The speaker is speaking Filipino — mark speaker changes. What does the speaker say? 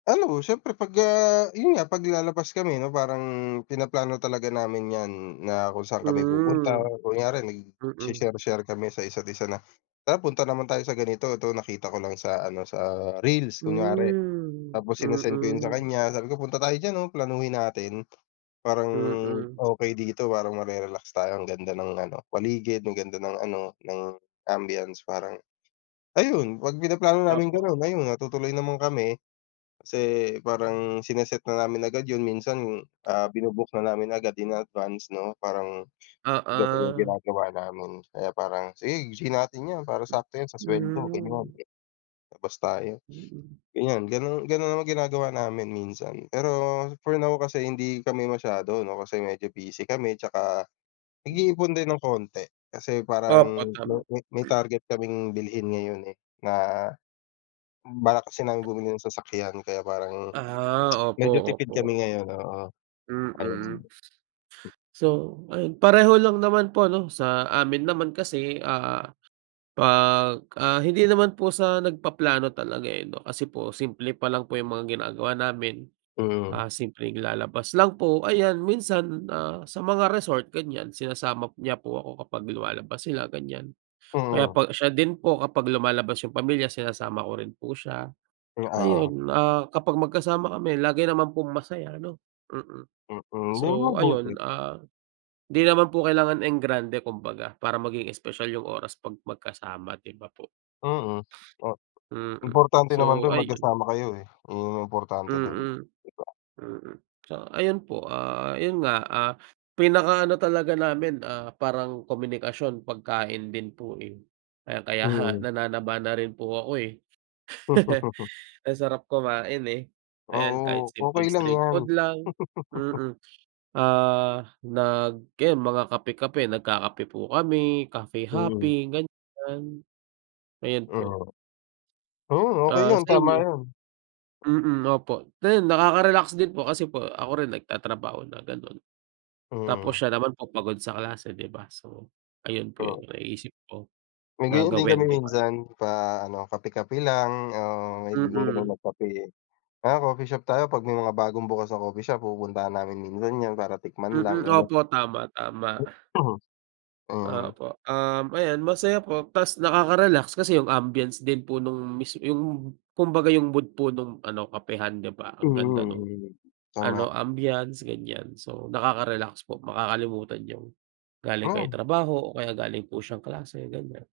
Speaker 1: Ano siyempre pag ah, yun nga pag lalabas kami ano parang pinaplano talaga namin yan na kung saan kami pupunta,
Speaker 2: Hmm,
Speaker 1: kunyari nag si
Speaker 2: mm.
Speaker 1: share-share kami sa isa't isa na, tara punta naman tayo sa ganito, to nakita ko lang sa ano, sa reels kunwari.
Speaker 2: Hmm,
Speaker 1: Tapos sinesend ko yun sa
Speaker 2: mm.
Speaker 1: kanya sabi ko punta tayo diyan oh, planuhin natin, parang,
Speaker 2: Mm.
Speaker 1: okey dito parang mare-relax tayo ang ganda ng ano paligid, ang ganda ng ano, ng ambiance parang, ayun, pag-pinaplano naming
Speaker 2: Opo.
Speaker 1: ganon ayun natutuloy naman kami. Kasi parang sine-set na namin agad yun minsan ah, binu-book na namin agad in advance no parang, ganon yung
Speaker 2: Oo.
Speaker 1: ginagawa namin kaya parang sige, g natin yan para
Speaker 2: Hmm,
Speaker 1: sakto yan sa sweldo ganun.
Speaker 2: mm.
Speaker 1: Labas tayo,
Speaker 2: Mm.
Speaker 1: ganyan ganun ganun naman ginagawa namin minsan, pero for now kasi hindi kami masyado ano kasi medyo busy kami, tsaka, nag-iipon din ng konti, kasi parang
Speaker 2: Opo,
Speaker 1: may
Speaker 2: tama.
Speaker 1: may may target kaming bilhin ngayon eh, na, balak kasi namin bumili ng sasakyan kaya parang,
Speaker 2: Ah, opo,
Speaker 1: medyo tipid
Speaker 2: opo.
Speaker 1: kami ngayon oo, ayun.
Speaker 2: Mm. So ayun, pareho lang naman po ano, sa amin naman kasi ah, pag, ah, hindi naman po sa nag-paplano talaga eh no, kasi po simple pa lang po yung mga ginagawa namin.
Speaker 1: Mm.
Speaker 2: Ah, simpleng lalabas lang po, ayan minsan ah, sa mga resort ganyan sinasama p niya po ako kapag lumalabas sila ganyan. Kaya
Speaker 1: Mhm.
Speaker 2: pa siya din po kapag lumalabas yung pamilya sinasama ko rin po siya,
Speaker 1: Hmm, oo.
Speaker 2: ayun, ah, kapag mag-kasama kami lagi naman pong masaya no, mm.
Speaker 1: Mm, yun
Speaker 2: So ayun,
Speaker 1: mabuti.
Speaker 2: ah, di naman po kailangan engrande kumbaga para maging espesyal yung oras pag magkasama di ba po?
Speaker 1: Mm, oh,
Speaker 2: Mm
Speaker 1: importante naman
Speaker 2: so,
Speaker 1: dun
Speaker 2: ayun.
Speaker 1: magkasama kayo eh, iyon yung importante dun,
Speaker 2: Mm,
Speaker 1: di ba?
Speaker 2: mm so ayun po ah, yun nga, ah, pinaka-ano talaga namin ah, parang komunikasyon pagkain din po eh, kaya kaya ha
Speaker 1: Mhm.
Speaker 2: nananaba na rin po ako eh. Ang sarap kumain eh. Ayan kahit
Speaker 1: Oo, okey
Speaker 2: simpleng
Speaker 1: lang
Speaker 2: street
Speaker 1: yan.
Speaker 2: food lang mm ah, nag yan mga kape-kape nagkakape po kami, cafe
Speaker 1: Mhm.
Speaker 2: hopping, ganyan. Ayan po.
Speaker 1: Mhm. Hmm okey
Speaker 2: Ah,
Speaker 1: yun,
Speaker 2: sa
Speaker 1: tama
Speaker 2: inyo?
Speaker 1: yun.
Speaker 2: Mm opo, ayun nakaka-relax din po kasi po ako rin nag-tatrabaho na ganon. Tapos
Speaker 1: Mm.
Speaker 2: siya naman po pagod sa klase di ba so, ayun po yun
Speaker 1: Oo.
Speaker 2: naisip ko
Speaker 1: May
Speaker 2: na
Speaker 1: ganyan din kami
Speaker 2: gawin di ba?
Speaker 1: minsan, pa-ano kape-kape lang ah, mahilig din kami
Speaker 2: Mm.
Speaker 1: mag-kape eh, tara coffee shop tayo pag may mga bagong bukas na coffee shop pupuntahan namin minsan yan para tikman
Speaker 2: Mm
Speaker 1: lang ganun.
Speaker 2: opo tama-tama.
Speaker 1: Mm.
Speaker 2: Opo um, ayan masaya po tas nakaka-relax kasi yung ambience din po nung mis yung kumbaga yung mood po nung ano, kapehan di ba?
Speaker 1: Mm
Speaker 2: Ang ganda nung,
Speaker 1: mm,
Speaker 2: ano
Speaker 1: tama.
Speaker 2: ambiance ganyan so nakaka-relax po, makakalimutan niyong galing kayo ng
Speaker 1: Hmm.
Speaker 2: trabaho o kaya galing po siyang klase, ganyan.